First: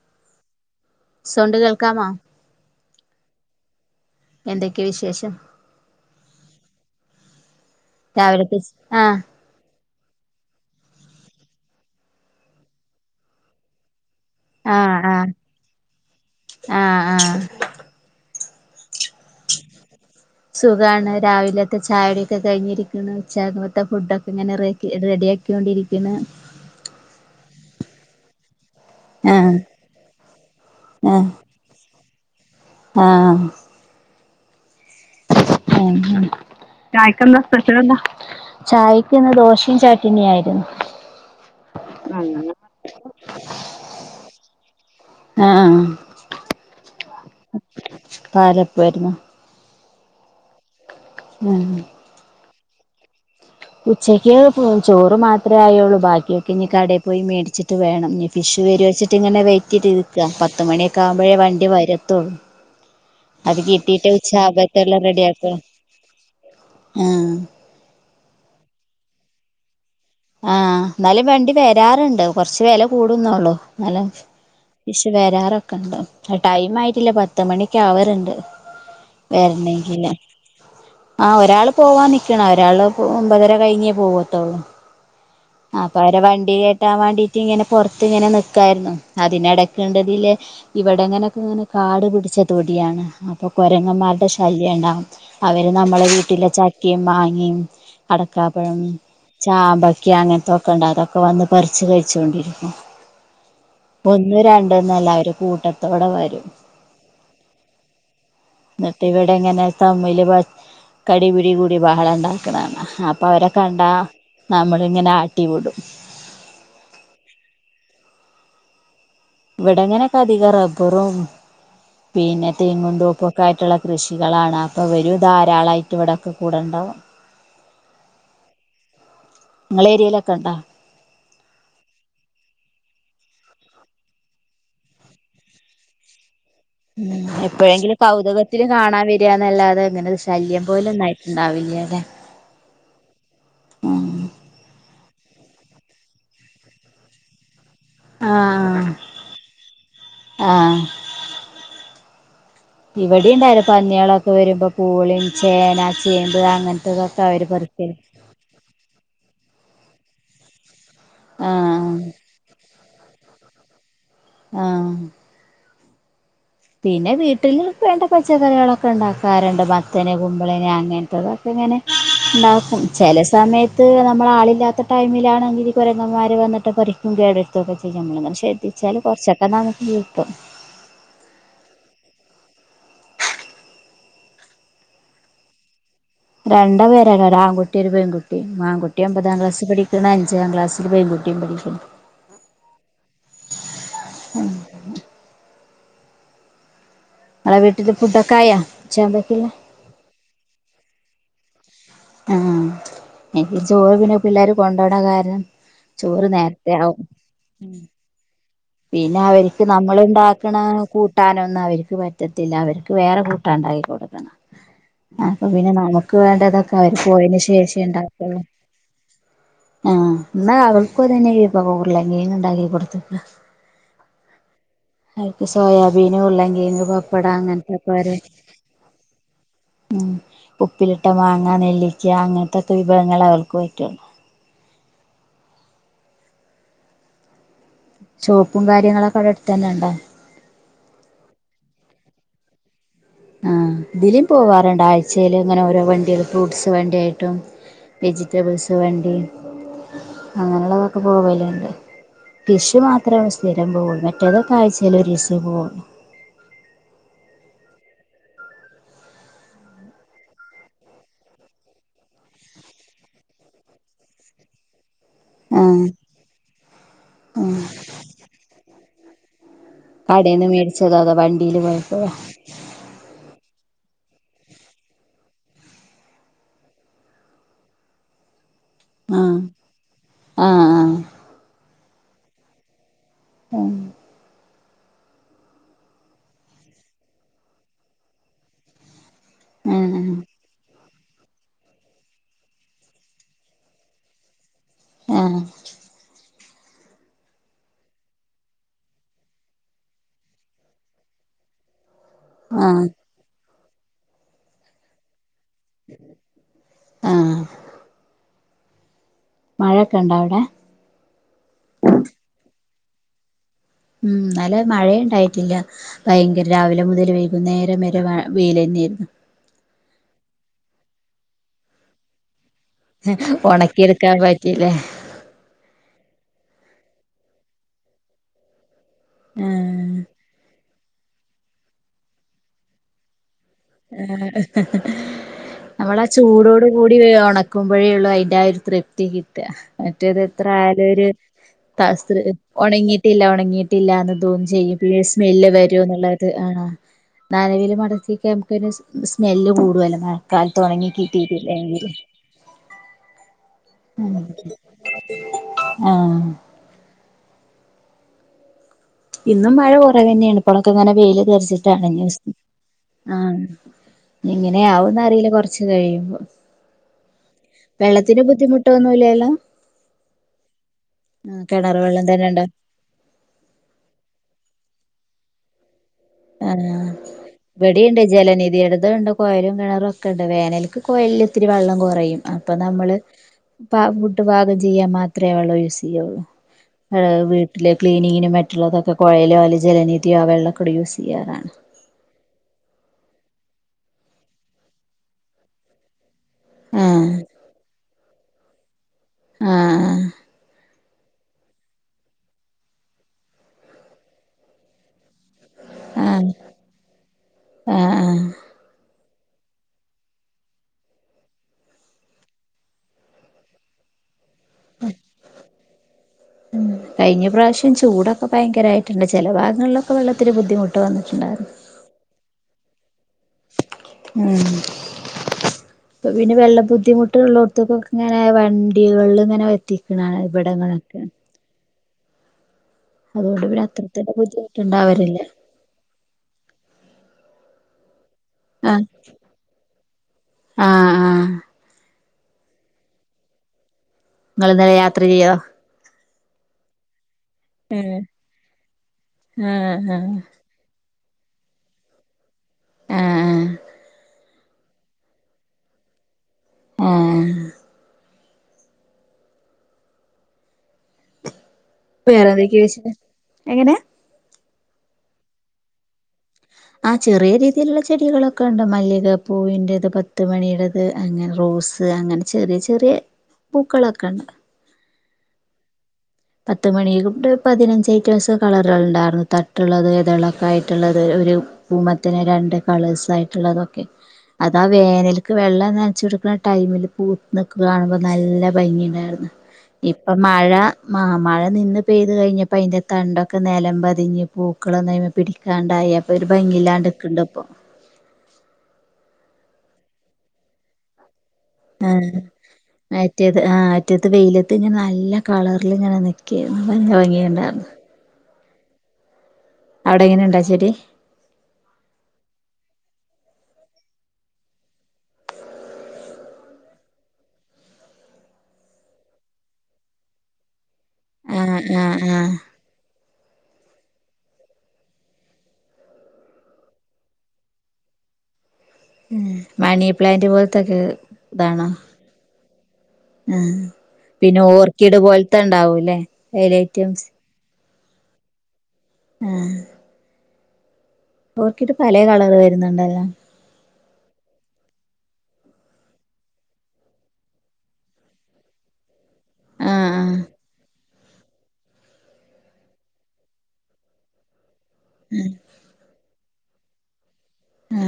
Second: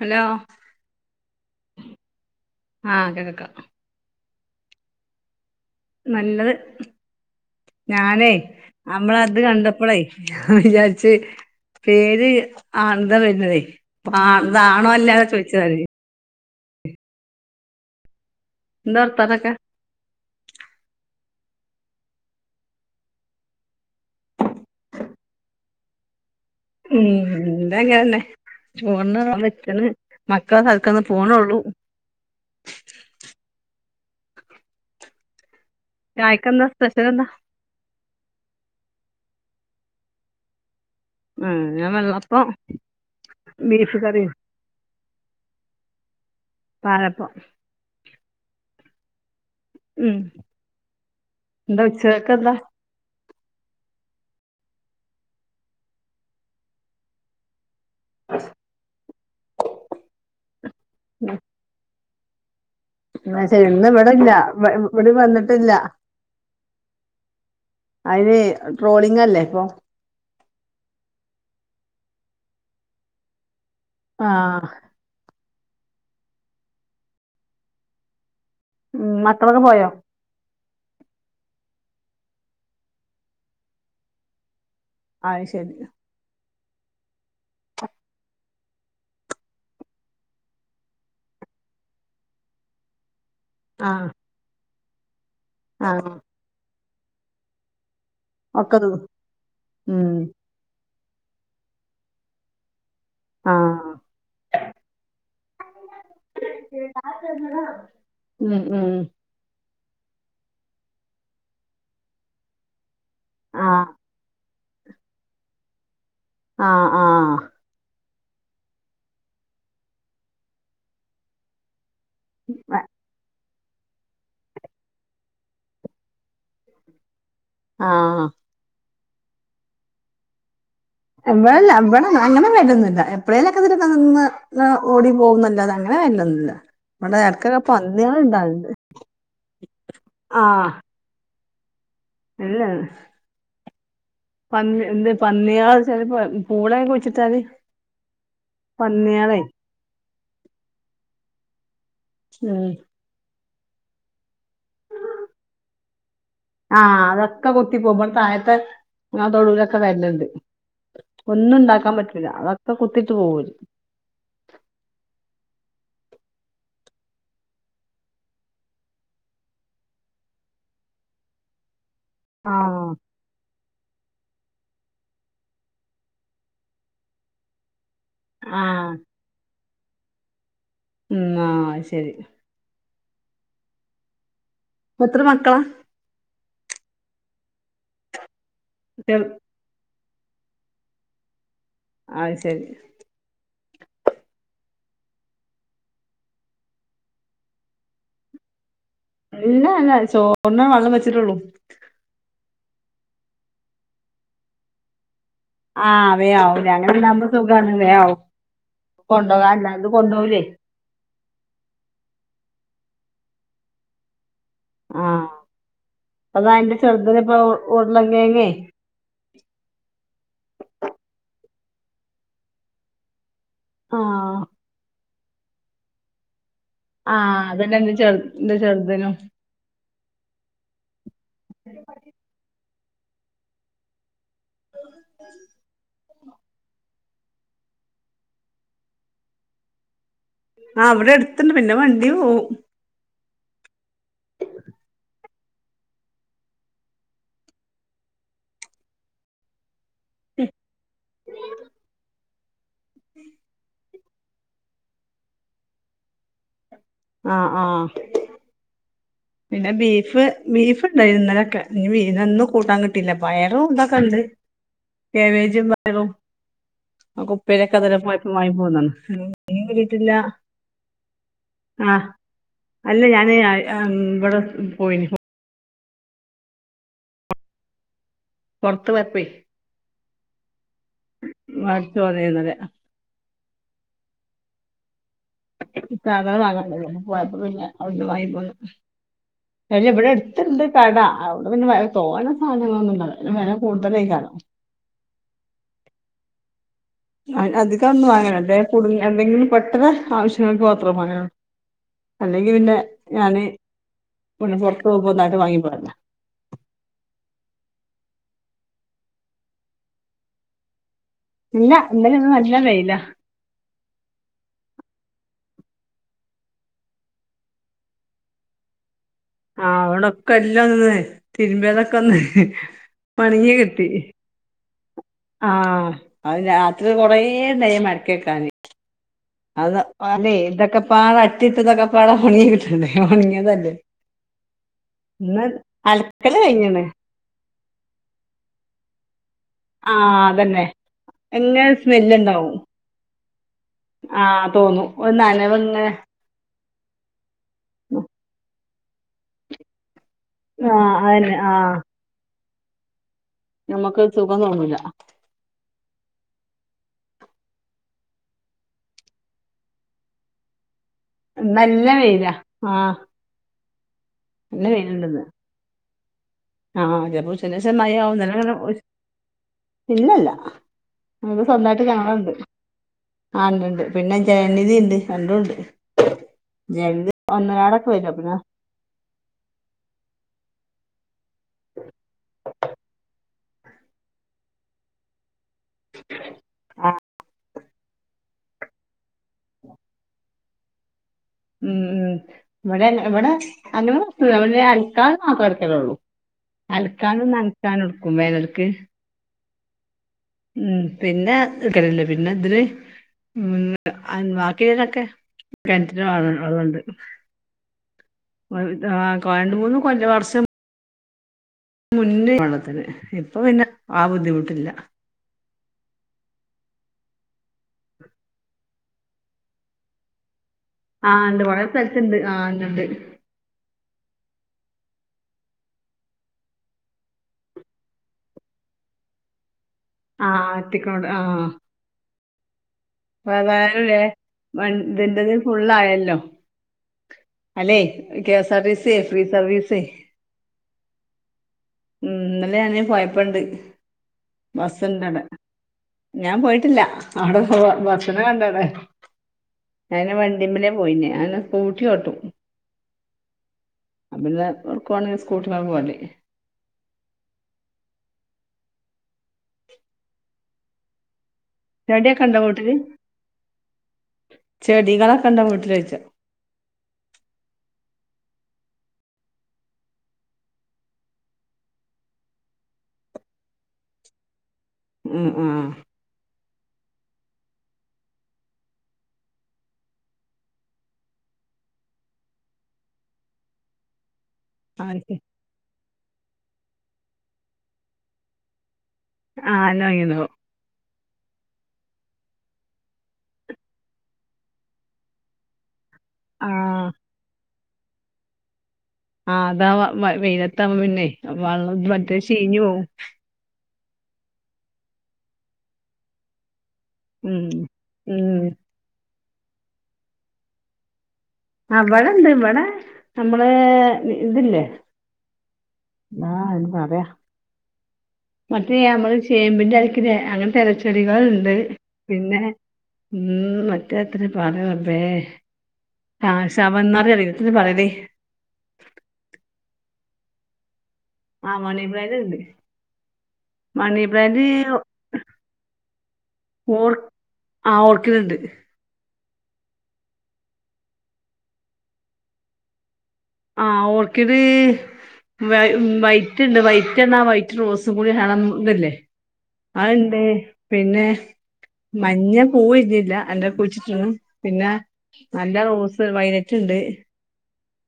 Hello sound കേൾക്കാമോ ആ കേക്കാം എന്തൊക്കെ വിശേഷം നല്ലത് ഞാനേ രാവിലത്തെ ആഹ് നമ്മളത് കണ്ടപ്പളേ ഞാൻ വിചാരിച്ച് പേര് ആനന്ദ വരുന്നതേ ആ ഇതാണോ അല്ലേ ചോദിച്ചതാര് ങാ ങാ എന്താ വർത്താനൊക്കെ സുഖാണ് രാവിലെ ചായോടിയൊക്കെ കഴിഞ്ഞിരിക്കണ് ഉച്ചാകത്തെ ഫുഡൊക്കെ ഇങ്ങനെ റേകി റെഡിയാക്കിക്കൊണ്ടിരിക്കണ് ഉം തന്നെ ആഹ് ആഹ് [unintelligible] ആഹ് ആ ചായക്കെന്താ സ്പെഷ്യൽ ചായക്ക്‌ എന്താ സ്പെഷ്യൽന്താ ചായ എനിക്കിന്ന് ദോശയും ചട്ടിണി ആയി രുന്നു ആ ഞാൻ വെള്ളപ്പം ബീഫ് കറി ആഹ് പാലപ്പം പാലപ്പാരുന്നു ഉം ന്താ ഉച്ചക്കേക്കെന്താ ഉച്ചക്ക് പോ ചോറ് മാത്രേ ആയുള്ളൂ ബാക്കിയൊക്കെ ഇനി കടയിൽ പോയി മേടിച്ചിട്ട് വേണം നി ഫിഷ് വരുവാ വെച്ചിട്ട് ഇങ്ങനെ വെയിറ്റ് ചെയ്ത് നിൽകുവ പത്ത് മണിയൊക്കെ ആകുമ്പോഴേവണ്ടി വരും [inaudible] എന്ന ശരി ഇന്നും ഇവിടല്ല ഇവിടെ റെഡിയാക്കാം വന്നിട്ടില്ല ആഹ് അതിന് ട്രോളിംഗ അല്ലേ ഇപ്പൊ ആഹ് എന്നാലും വണ്ടി വരാറുണ്ട് കുറച്ച് വില കൂടുന്നോള്ളൂ ആഹ് [unintelligible] ടൈം ആയിട്ടില്ല പത്ത് മണിക്ക് അവർണ്ട് ഉം മക്കളൊക്കെ പോയോ ആഹ ഒരാള് പോവാൻ നിക്കണ ഒരാള് ഒമ്പതര കഴിഞ്ഞേ പോവത്തോള്ളു അത് ശരി ആപ്പൊ അവരെ വണ്ടി കിട്ടാൻ വേണ്ടീട്ട് ഇങ്ങനെ പുറത്തിങ്ങനെ നിക്കായിരുന്നു അതിനിടക്ക്ണ്ട് ഇവിടെങ്ങനൊക്കെ ഇങ്ങനെ കാട് പിടിച്ച തൊടിയാണ് ഇപ്പൊ ആഹ് കൊരങ്ങമാരുടെ ശല്യണ്ട അവര് നമ്മളെ ആഹ് വീട്ടിലെ ച [unintelligible] ഒക്കെ അടക്കാപ്പഴം ത് ചാമ്പ ഉം [unintelligible] ഒക്കെ വന്ന് പറിച്ച് കഴിച്ചുകൊണ്ടിരിക്കും ആഹ് ഒന്നും രണ്ട എന്നല്ലര് കൂട്ടത്തോടെ വരും ഉം ഉം എന്നിട്ട് ഇവിടെ എങ്ങനെ മൊത്തം വലിയ കടി പിടി കൂടി ബഹ ളണ്ടാക്കണ അപ്പ അവര ആഹ് കണ്ടാ [unintelligible] ഇങ്ങനെ ആട്ടി വിടും ആഹ ആഹ ഇവിടെങ്ങനൊക്കെ അധികം റബ്ബറും പിന്നെ [unintelligible] കൊണ്ട് [unintelligible] ക്കായിട്ടുള്ള കൃഷികളാണ് അപ്പൊ ഇവരും ധാരാളമായിട്ട് ഇവിടൊക്കെ കൂടണ്ടാവും ആ ഹ നിങ്ങളെ ഏരിയയിലൊക്കെ ഇണ്ടാ ഇവിടെല്ല ഇവിടെ അങ്ങനെ വരോ ന്നില്ല എപ്പോഴേലൊക്കെ ഇതിക്കെ നിന്ന് ഓടി പോകുന്നില്ല അത് അങ്ങനെ വല്ലുന്നില്ല ഉ എപ്പോഴെങ്കിലും കൗതുകത്തിൽ കാണാൻ വരികന്നല്ലാതെങ്ങനെ ശല്യം പോലുംന്നായി ഉണ്ടാവില്ല്യാലേ അല്ല ഉം പന്നി പന്നിയാള് പൂള കുഴിച്ചിട്ടാല് ആഹ പന്നികളെ ആഹ ഉം ഇവിടെ ഉണ്ടായിനു പന്നികളൊക്കെ വരുമ്പോ പൂളിയും ചേന ചേമ്പ് ആ അങ്ങനത്തതൊക്കെ അവര് അതൊക്കെ കുത്തി പറിക്കല് പോവും ഇവിടെ താഴത്തെ തൊടൂല വരലുണ്ട് ഒന്നും ഉണ്ടാക്കാൻ ആഹ് പറ്റൂല്ല അ ഒക്കെ കുത്തിട്ട് പോവും ആ പിന്നെ വീട്ടിൽ വേണ്ട പച്ചക്കറികളൊക്കെ ഇണ്ടാക്കാറുണ്ട് മത്തന് കുമ്പളന് അങ്ങനത്തെതൊക്കെ ഇങ്ങനെ ഇണ്ടാക്കും ആഹ് ചില സമയത്ത് നമ്മള് ആളില്ലാത്ത ടൈമിലണങ്കിൽ കുരങ്ങന്മാര് വന്നിട്ട് പറിക്കും കേടു വരുത്തൊക്കെ ചെയ്യും നമ്മള് ആഹ് ശ്രെദ്ധിച്ചാല് കുറച്ചൊക്കെ ന [unintelligible] ഉം ആ ശരി എത്ര മക്കളാ രണ്ടാപേരാ ഒരു ആൺകുട്ടി ഒരു പെൺകുട്ടി ആൺകുട്ടി കുട്ടികൾ ഒമ്പതാം ക്ലാസ് പഠി അഞ്ചാം ക്ലാസിൽ പെൺകുട്ടിയും പഠിക്കണ് അത് ശരി ഉം ഇങ്ങളെ വീട്ടില് ഫുഡൊക്കായ ഇല്ല ഞാൻ ചോറിന് വെള്ളം വെച്ചി [unintelligible] ആ എനിക്ക് ചോറ് പിന്നെ പിള്ളോരും കൊണ്ടോണ കാരണം ആ ചോറ് വേയാവും നേരത്തെ ആവും അങ്ങനെല്ലാവുമ്പോ സുഖണ് വേഗാവും പിന്നെ അവർക്ക് നമ്മൾ ഇണ്ടാക്കണ ക്കൂ ട്ടാനൊന്നും അവർക്ക് പറ്റത്തില്ല അവർക്ക് വേറെ കൂട്ടാൻ ഇണ്ടാക്കി കൊടുക്കണം ആഹ് അപ്പൊ പിന്നെ നമുക്ക് അതാ വേണ്ടതൊക്കെ എന്റെ അവര് ചെറുതിന് ഇപ്പൊ പോയതിന് ശേഷം ഉണ്ടാകൊള്ളു ഉരുളങ്കിഴങ്ങേ ആ ഇന്നാ അവൾക്കും അത് തന്നെ ഇപ്പം ഉരുളക്കിഴങ്ങ് ഉണ്ടാക്കി കൊട്ത്ത് ആ ആയ്ക്ക് സോയാബീനും ഉള്ളെ ആ അത്‌ അന്നെ എന്ത് ചെറ് ത് ചെറുത്നും ഉം ഉപ്പില് ട്ട മാങ്ങാ നെല്ലിക്ക അങ്ങനത്ത വിഭവങ്ങൾ അവൾക്ക് പറ്റൊള്ളൂ ശോപ്പും കാര്യങ്ങളൊക്ക അവിടെ അടുത്ത് തന്ന ഒണ്ടാ ആ ഇവിടെ അടുത്ത്ണ്ട് പിന്നെ വണ്ടി പോം ആഹ് ഇതിലേം പോവാ റൊണ്ട് ആഴ്ച്ചേല് ഇങ്ങന ഓരോ വണ്ടികള് ഫ്രൂട്ട്സ് വണ്ടിയായിട്ടും വെജിറ്റബിൾസ് വണ്ടി അങ്ങനള്ളതക്ക പോവല്ലാണ്ട് കിഷ് മാത്രം സ്ഥിരം പോവുന്നേ മറ്റേതൊക്കെ ആഴ്ച്ചേല് ഒരീസേ പോവോളു ആഹ് ആഹ് പിന്നെ ബീഫ് ബീഫ് ഇണ്ടാര്ന്ന്ല ക നിങ്ങ ന്ന് ഇന്ന് കൂട്ടാൻ കിട്ടീല്ല. പയറും ഉണ്ടാക്കാന്ണ്ട് കേബേജും ആഹ് പയറും അ ആഹ് കുപ്പയിലൊക്ക അത് [unintelligible] മായ് പോവ്ന്നുണ്ട്. ഇങ് ഇങ്ക് കിട്ടില്ല കടേന്ന് മേടിച്ചതോ അതോ വണ്ടിയില് ആഹ് പോയപ്പോഴോ അല്ല ഞാന് ആ ഇഹ് അ അങ് ഇവ്ട മ് പോയേനീ പുറത്ത് പോയപ്പോയി ആഹ് ആഹ് ആഹ് തോന്നിയിരുന്നത് അ ആഹ് ഇ സാധ [unintelligible] പോയപ്പം പിന്നെ അവിട്ന്ന് വാങ്ങിട്ട് വന്നു ല്ല ഇവിടെ ആഹ് അട്ത്ത്ണ്ട് കട അവിട പിന്നെ വേറെ തോനെ സാധനങ്ങളൊന്നും കാണില്ല പിന്ന വെല കൂടുതലായി കാണോ ഏഹ് ഹ്‌ങാ അധിക ഒന്നും വാങ്ങര്‌ തേ. കുടിങ്ങ് എന്തെങ് പെട്ടെന്ന് ആവശ്യങ്ങൾക്ക് മാത്രം വാങ്ങാനാണ് അല്ലെങ്കി പിന്നെ ആഹ് ഞാന്- ഒന്ന് പൊറത്ത്‌ പോകുമ്പോ ഒന്ന് അ അത് വാങ്ങി പോകണ്ടാ ആഹ് മഴേക്ക ഒണ്ടാ അവിടെ ഇന്നലെ ഇന്ന് നല്ല ഇല്ല വെയില ഉം നല്ല മഴ ഇണ്ടായിട്ടില്ല ഭയങ്കര രാവിലെ മുതൽ വൈകുനേരം വരെ വ വെയില്ന്നെ ആയിരുന്നു ആഹ് അവ്ടൊക്കെല്ലാം ഒന്ന്ന്നായ് തിരുമ്പിയതൊക്കൊന്ന് ഒണക്കി എട്ക്കാൻ പറ്റി അല്ലെ ആഹ് അത് രാത്രി കൊറേ നേ മടക്കി വെക്കാന് അത ആഹ് അല്ലെ ഇതക്ക പാറ അട്ടി ഇട്ടതക്കപ്പോല ഹുണീതിട്ടിട്ടുണ്ടേ ഒണങ്ങിയതല്ല നമ്മള അലക്കല് ചൂടോട് കഴിഞ്ഞണ് കൂടി വെ ഒണ ക്കുമ്പോഴേയൊള്ളു അതിന്റെ ആയൊരു തൃപ്തി കി- ട്ട ആ മറ്റേത് എത്ര അതന്നെ ആയാലും ഒരു എങ്ങനെ സ്മെല്ല് സ്ത്ര ഉണ്ടാവും ഒണങ്ങിയിട്ടില്ല ഒണങ്ങിട്ടില്ലാന്ന് ആ തോന്നും ചെയ്യും പിന്നെ ഒരു സ്മെല്ല് നനവ് വരും ഇങ്ങനെ എന്നുള്ളത് ആ അ നനവില് മടക്കി ഒരു സ് സ്മെല്ല് കൂടുവല്ലേ [unintelligible] ആ കാലത്ത്ഒണങ്ങി അതന്നെ കിട്ടിട്ടില്ല ആ എങ്കില് നമ്മക്ക് സുഖം തോന്നൂല്ല ആ ഇന്നും മഴ കൊറവ് ന്നെയാണ് ഇപ്പള് ക്കങ്ങനെ വെയില് നല്ല തെറിച്ചിട്ടാണ് വെയിലാ [unintelligible] ആ നല്ല വെയിലുണ്ടെന്ന് എങ്ങനെയാവുന്നറില്ല കൊർച്ച് കഴിയുമ്പോ ആ ആ ചെലപ്പം ഉച്ചകഴിഞ്ഞ ശേഷം മഴ വെള്ളത്തിന് ആവും [unintelligible] ബുദ്ധിമുട്ടൊന്നുമില്ലല്ലോ ഇല്ലല്ല ആഹ് ഞങ്ങക്ക്‌ കെണറ് സ്വന്തമായിട്ട് വെള്ളം തന്നെ കെണറുണ്ട് ഉണ്ടോ ആ ണ്ടണ്ട് പിന്നെ ജെനനിധി ഉണ്ട് രണ്ടും ഉണ്ട് ആ ജലനിധി ഒന്നരാടൊക്കെ ഇവിടെയുണ്ട് വരും പിന്നെ ജലനിധിയെ ടെതും ഒണ്ട് കൊഴലും കെണറും ഒക്കെ ഉണ്ട് വേനല് ക്ക്‌ കോയലിൽ ത്തിരി വെള്ളം കുറയും അപ്പൊ നമ്മള് ഫുഡ് പാകം ചെയ്യാൻ മാത്രം കെണറ്റിലെ വെള്ളം യൂസ് ചെയ്യള്ളൂ വീട്ടി വീട്ടില് ക്ലീനിങ്ങിനും മറ്റുള്ളതൊക്കെ കൊയലിലെ വലിച്ച് ജലനിധിയോ വെള്ളക്കൂടെ യൂസ് യ്യ ഉം ഉം ഇവിടെ ഇവിടെ അങ്ങനൊന്നും ല്ലപിന്നെ അലക്കാൻ മാത്ര എടുക്കലെള്ളു ആഹ് അലക്കാനും നനക്കാനും എട്ക്കും [unintelligible] ആആ ഉം പിന്നെ എടുക്കലില്ല പിന്നെ ഇതില് ബാക്കിയുള്ളക്കെ കെണറ്റില് വെള്ള ആഹ് വെള്ളമൊണ്ട് ആഹ് ആഹ് [unintelligible] രണ്ട് മൂന്ന് കൊല്ല വർഷം മുന്നേ വെള്ളത്തിന് ഇപ്പൊ പിന്നെ ആ ബുദ്ധിമുട്ട് ഇല്ല ഉം കഴിഞ്ഞ പ്രാവശ്യം ചൂടൊക്കെ ഭയങ്കരയിട്ട്ണ്ട് ചെല ഭാഗങ്ങളിലൊക്കെ വെള്ളംഇത്തിരി ബുദ്ധിമു ആ ഉണ്ട് വളരെ സ്ഥലത്തുണ്ട് ആ ണ്ട് ഉം അപ്പ പിന്നെ വെള്ള ബുദ്ധിമുട്ടള്ളോടത്തക്കൊക്കെ ഇങ്ങനെ വണ്ടികള് ഇങ്ങനെ വ എത്തിക്കണാണ് ആ ഇവിടങ്ങളൊക്കെ എത്തിക്കണോണ്ട് അപ്പോ അതുകൊണ്ട് പിന്നെ അതായല്ലേ അത്രത്തന്നെ വ ബുദ്ധിമുട്ടുണ്ടാവലില്ല ഇതിന്റേതു ഫുള്ളായല്ലോ അല്ലെ ആഹ് കെഎസ്ആർടിസി യെ ഫ്രീ സർവീസെ ആഹ് ആഹ് ഉം ഇന്നല്ലെ ഞാന് പോയപ്പണ്ട് നിങ്ങൾ ഇന്നലെ യാത്ര ബസ്സുണ്ടവിടെ ചെയ്യോ ഞാൻ പോയിട്ടില്ല അവിടെ ഏഹ് ഭക്ഷണം കണ്ടവിടെ ആഹ് ഞാൻ ആഹ് വണ്ടിമ്മലെ പോയിഞ്ഞെ ഞാൻ സ്കൂട്ടി ഓട്ടും ആ ആ അ പിന്നെ ഉറക്കുവാണെങ്കിൽ സ്കൂട്ടിമ്മേ പോരല് ഏ ചെടിയൊക്കെ വേറെ ഇണ്ടോ എന്തൊക്കെയ വീട്ടില് വിശേ എങ്ങനെ ചെടികളൊക്കെ ഇണ്ടാ വീട്ടില് യിച്ച ആ ചെറിയ രീതിയിലുള്ള ചെടികളൊക്കെ ഉണ്ട് മല്ലികപ്പൂവിന്റേത് പത്ത് മണിയടത് അങ്ങനെ റോസ് അങ്ങനെ ചെറിയ ചെറിയ പൂക്കളൊക്കെ ഉണ്ട് മ് മ് പത്ത് മണി കൂട്ട് പതിനഞ്ചയ്ട്ട് സൈസ് കളറുണ്ടായിരുന്നു തട്ടുള്ളത് തിളക്ക ആയിട്ടുള്ളത് ഒരു പൂമത്തിന് രണ്ട് കളേഴ്സ് ആയിട്ടുള്ളതൊക്കെ അതാ ആഹ് വേനല്ക്ക് വെള്ളം നെ വച്ചെടുക്കുന്ന ടൈമിൽ പൂത്ത് നിക്ക്ള് കാണുമ്പോൾ നല്ല ഭംഗിയ ണ്ടാർന്ന് ആഹ് എല്ലാം ഇപ്പൊ വാങ്ങിയതാവും മഴ മാ മഴ നിന്ന് പെയ്തു കഴിഞ്ഞപ്പോ അതിൻന്റെ തണ്ടൊക്കെ നിലം പതിഞ്ഞ് പൂക്കളൊന്നും അതിമ്മേ പിടിക്കാണ്ടായി ഇപ്പൊ ഒരു ഭംഗി ആഹ് ഇല്ലാണ്ട്ക്ക്ണ്ട് അപ്പൊ ആ അതാ വ വെയിലത്ത ആവുമ്പോ പിന്നെ അ വെള്ള പറ്റെ ചീഞ്ഞുപോവും മുറ്റത്ത് വെയിലത്ത് ഇങ്ങനെ നല്ല കളറിൽ ഇങ്ങനെ നിൽക്ക നല്ല ഉം ഭംഗിണ്ടാർന്ന് ഉം അവിടെ എങ്ങനെണ്ടാച്ചെടി ആ ഇവിടണ്ട് ഇവിടെ നമ്മള് ഇതില്ലേ ആ പറയാ മറ്റേ നമ്മള് ചേമ്പിന്റെ യെല അങ്ങനെത്തെരച്ച ആ ചെടികള്ണ്ട് ആ ആ പിന്നെ മ്മ്മ് മറ്റേ അത്ര പറ റബ്ബേ ആ ശവന്നറി [unintelligible] പ്ലാൻറ്റ് പോലത്ത്ക്ക് ആ അതാണോ മണി പ്ലാന്റ് ഉണ്ട് ആ മണി പിന്നെ പ്ലാന്റ് ഓർക്കിഡ് പോലത്തെ ഒണ്ടാവൂല്ലേ ഓർ എലൈറ്റംസ് ആ ഓർക്കിഡ്ണ്ട് ആ ഓർക്കിഡ് പലേ കളറ് വര്ന്ന്ണ്ടല്ലോ ആ ഓർക്കിഡ് വൈറ്റ് ഇണ്ട് വൈറ്റ് എന്നാ വൈറ്റ് റോസും കൂടി ഇളം ഇത് ല്ലേ ആ ആ അത്ണ്ട് പിന്നെ മഞ്ഞ പൂവ് വിരിഞ്ഞില്ല അന്റെ കുഴിച്ചിട്ട്ക്കിണ് പിന്നെ നല്ല റോസ് വയ റ്റ്ണ്ട് ആ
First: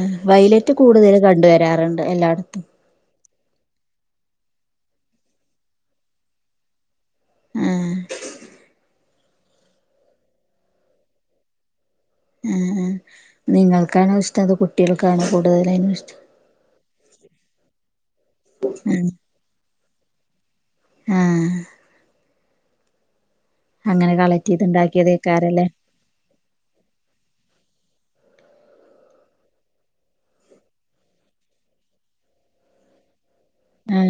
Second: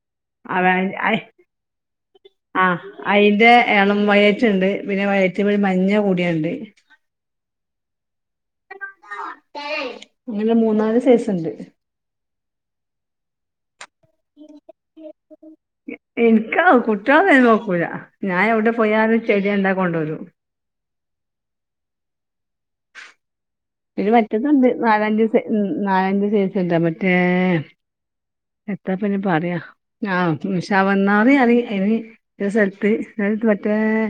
ആ വയ്ലറ്റ് കൂടുതല് കണ്ട് വരാറോണ്ട് എല്ലാടത്തും അയിന്റെ എള്ളം വയറ്റ്ണ്ട് പിന്നെ വയലറ്റ് മഞ്ഞ കൂടിയൊണ്ട് ആഹ് അങ്ങനെ മൂന്നാല് സൈസ് ഇണ്ട് ഉം ഉം നിങ്ങൾ ക്കാണോ ഇഷ്ടം അതോ കുട്ടികൾക്കാണോ കൂട്തലെയിന് ഇഷ്ടം കുട്ടാളൊന്നും അയിന് നോക്കൂല ഞാൻ എയുടെ പോയാലും ചെടി കണ്ടാ കൊണ്ടോരും ആ അയിൽ അങ്ങനെ കളക്ട് ചെയ്ത് വറ്റുന്നുണ്ട് നാലഞ്ച് സെ ഉണ്ടാക്കിയതേക്കാരല്ലേ നാലഞ്ച് സൈസ് ഇണ്ട് മറ്റേ എത്താപ്പയിന് പറാ ആ ഉം ശവംന്നാ റി പറിം ആയിന് ഒര് സൽത്ത് അയ് ഇത് മറ്റേ ആ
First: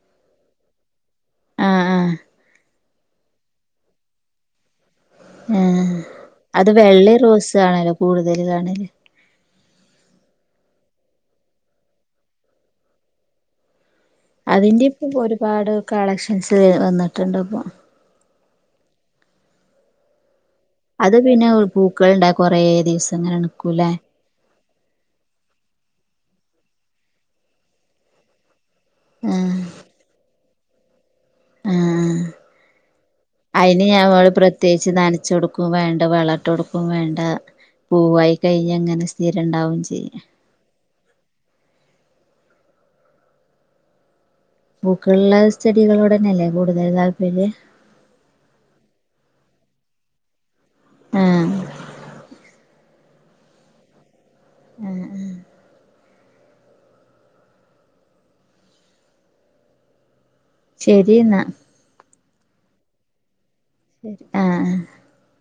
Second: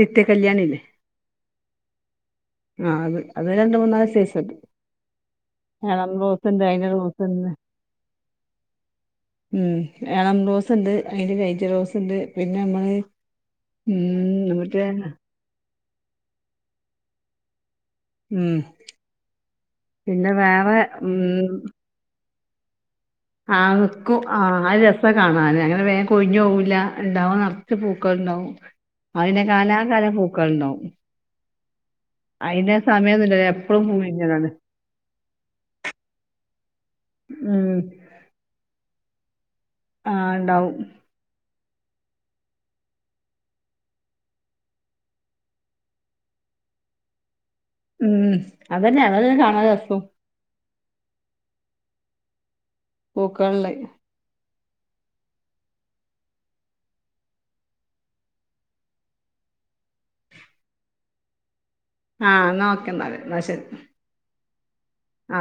നിത്യ കല്യാണി ഇല്ലേ ആ ആ ആ അത് അത് രണ്ട് മൂന്നാൽ സെയ്സ് ഇണ്ട് ആ അത് വെള്ളിം റോസ്ണ്ട് റോസും ആണല്ലോ കൂടുതൽ കാണൽ ഉം ഏളം റോസ് ഇണ്ട് അയിന്റെ ലൈറ്റ് റോസ് ഇണ്ട് പിന്നെ നമ്മൾ അതിന്റെ ഇപ്പ ഒരുപാട് കളക്ഷൻസ് വന്ന്ട്ട് ഇണ്ട് ഇപ്പൊ ഉം പിന്നെ വേം അത് പിന്നെ ഹ് പൂക്കൾ ഇണ്ടാക്കു കൊറെ ദിവസം ഇങ്ങനെ ആ നിക്കൂല്ലേ നിക്കും ആ ആഹ് രസാ കാണാന് അങ്ങനെ വേമ് കൊഴിഞ്ഞ് പോവുല്ലാ ഇണ്ടാകുമ്പോ നെർച്ച് പൂക്കൾ ഇണ്ടാവും അയ് പിന്നെ ആഹ് കാലാകാലം പൂക്കൾ ഇണ്ടാവും ആ സമയൊന്നുല്ലല്ലോ എപ്പളും അയിന് ഞമ്മൾ പൂവിരിഞ്ഞതാണ്. പ്രത്യേകിച്ച് നനച്ച് കൊട്ക്കും വേണ്ട വളം ഇട്ട് കൊട് ഇപ്പ വേണ്ട ഉം പൂവായി കഴിഞ്ഞങ്ങനെ സ രണ്ടാവും ചെയ്യ ആഹ് ഇണ്ടാവും പൂക്കൾ ഇള്ള ചെടികളോടെന്നെ അല്ലേ കൂടുതൽ താല്പര്യം ഉം അതന്നെ അതല്ലെ കാണാൻ രസും ആ പൂക്കൾ ഇള്ളെയ് അ അ ശരി ഇന്നാ ആ ന്നാ ഓക്കെ ഇന്നാൽ ന്നാ ശരി ആ അ ആ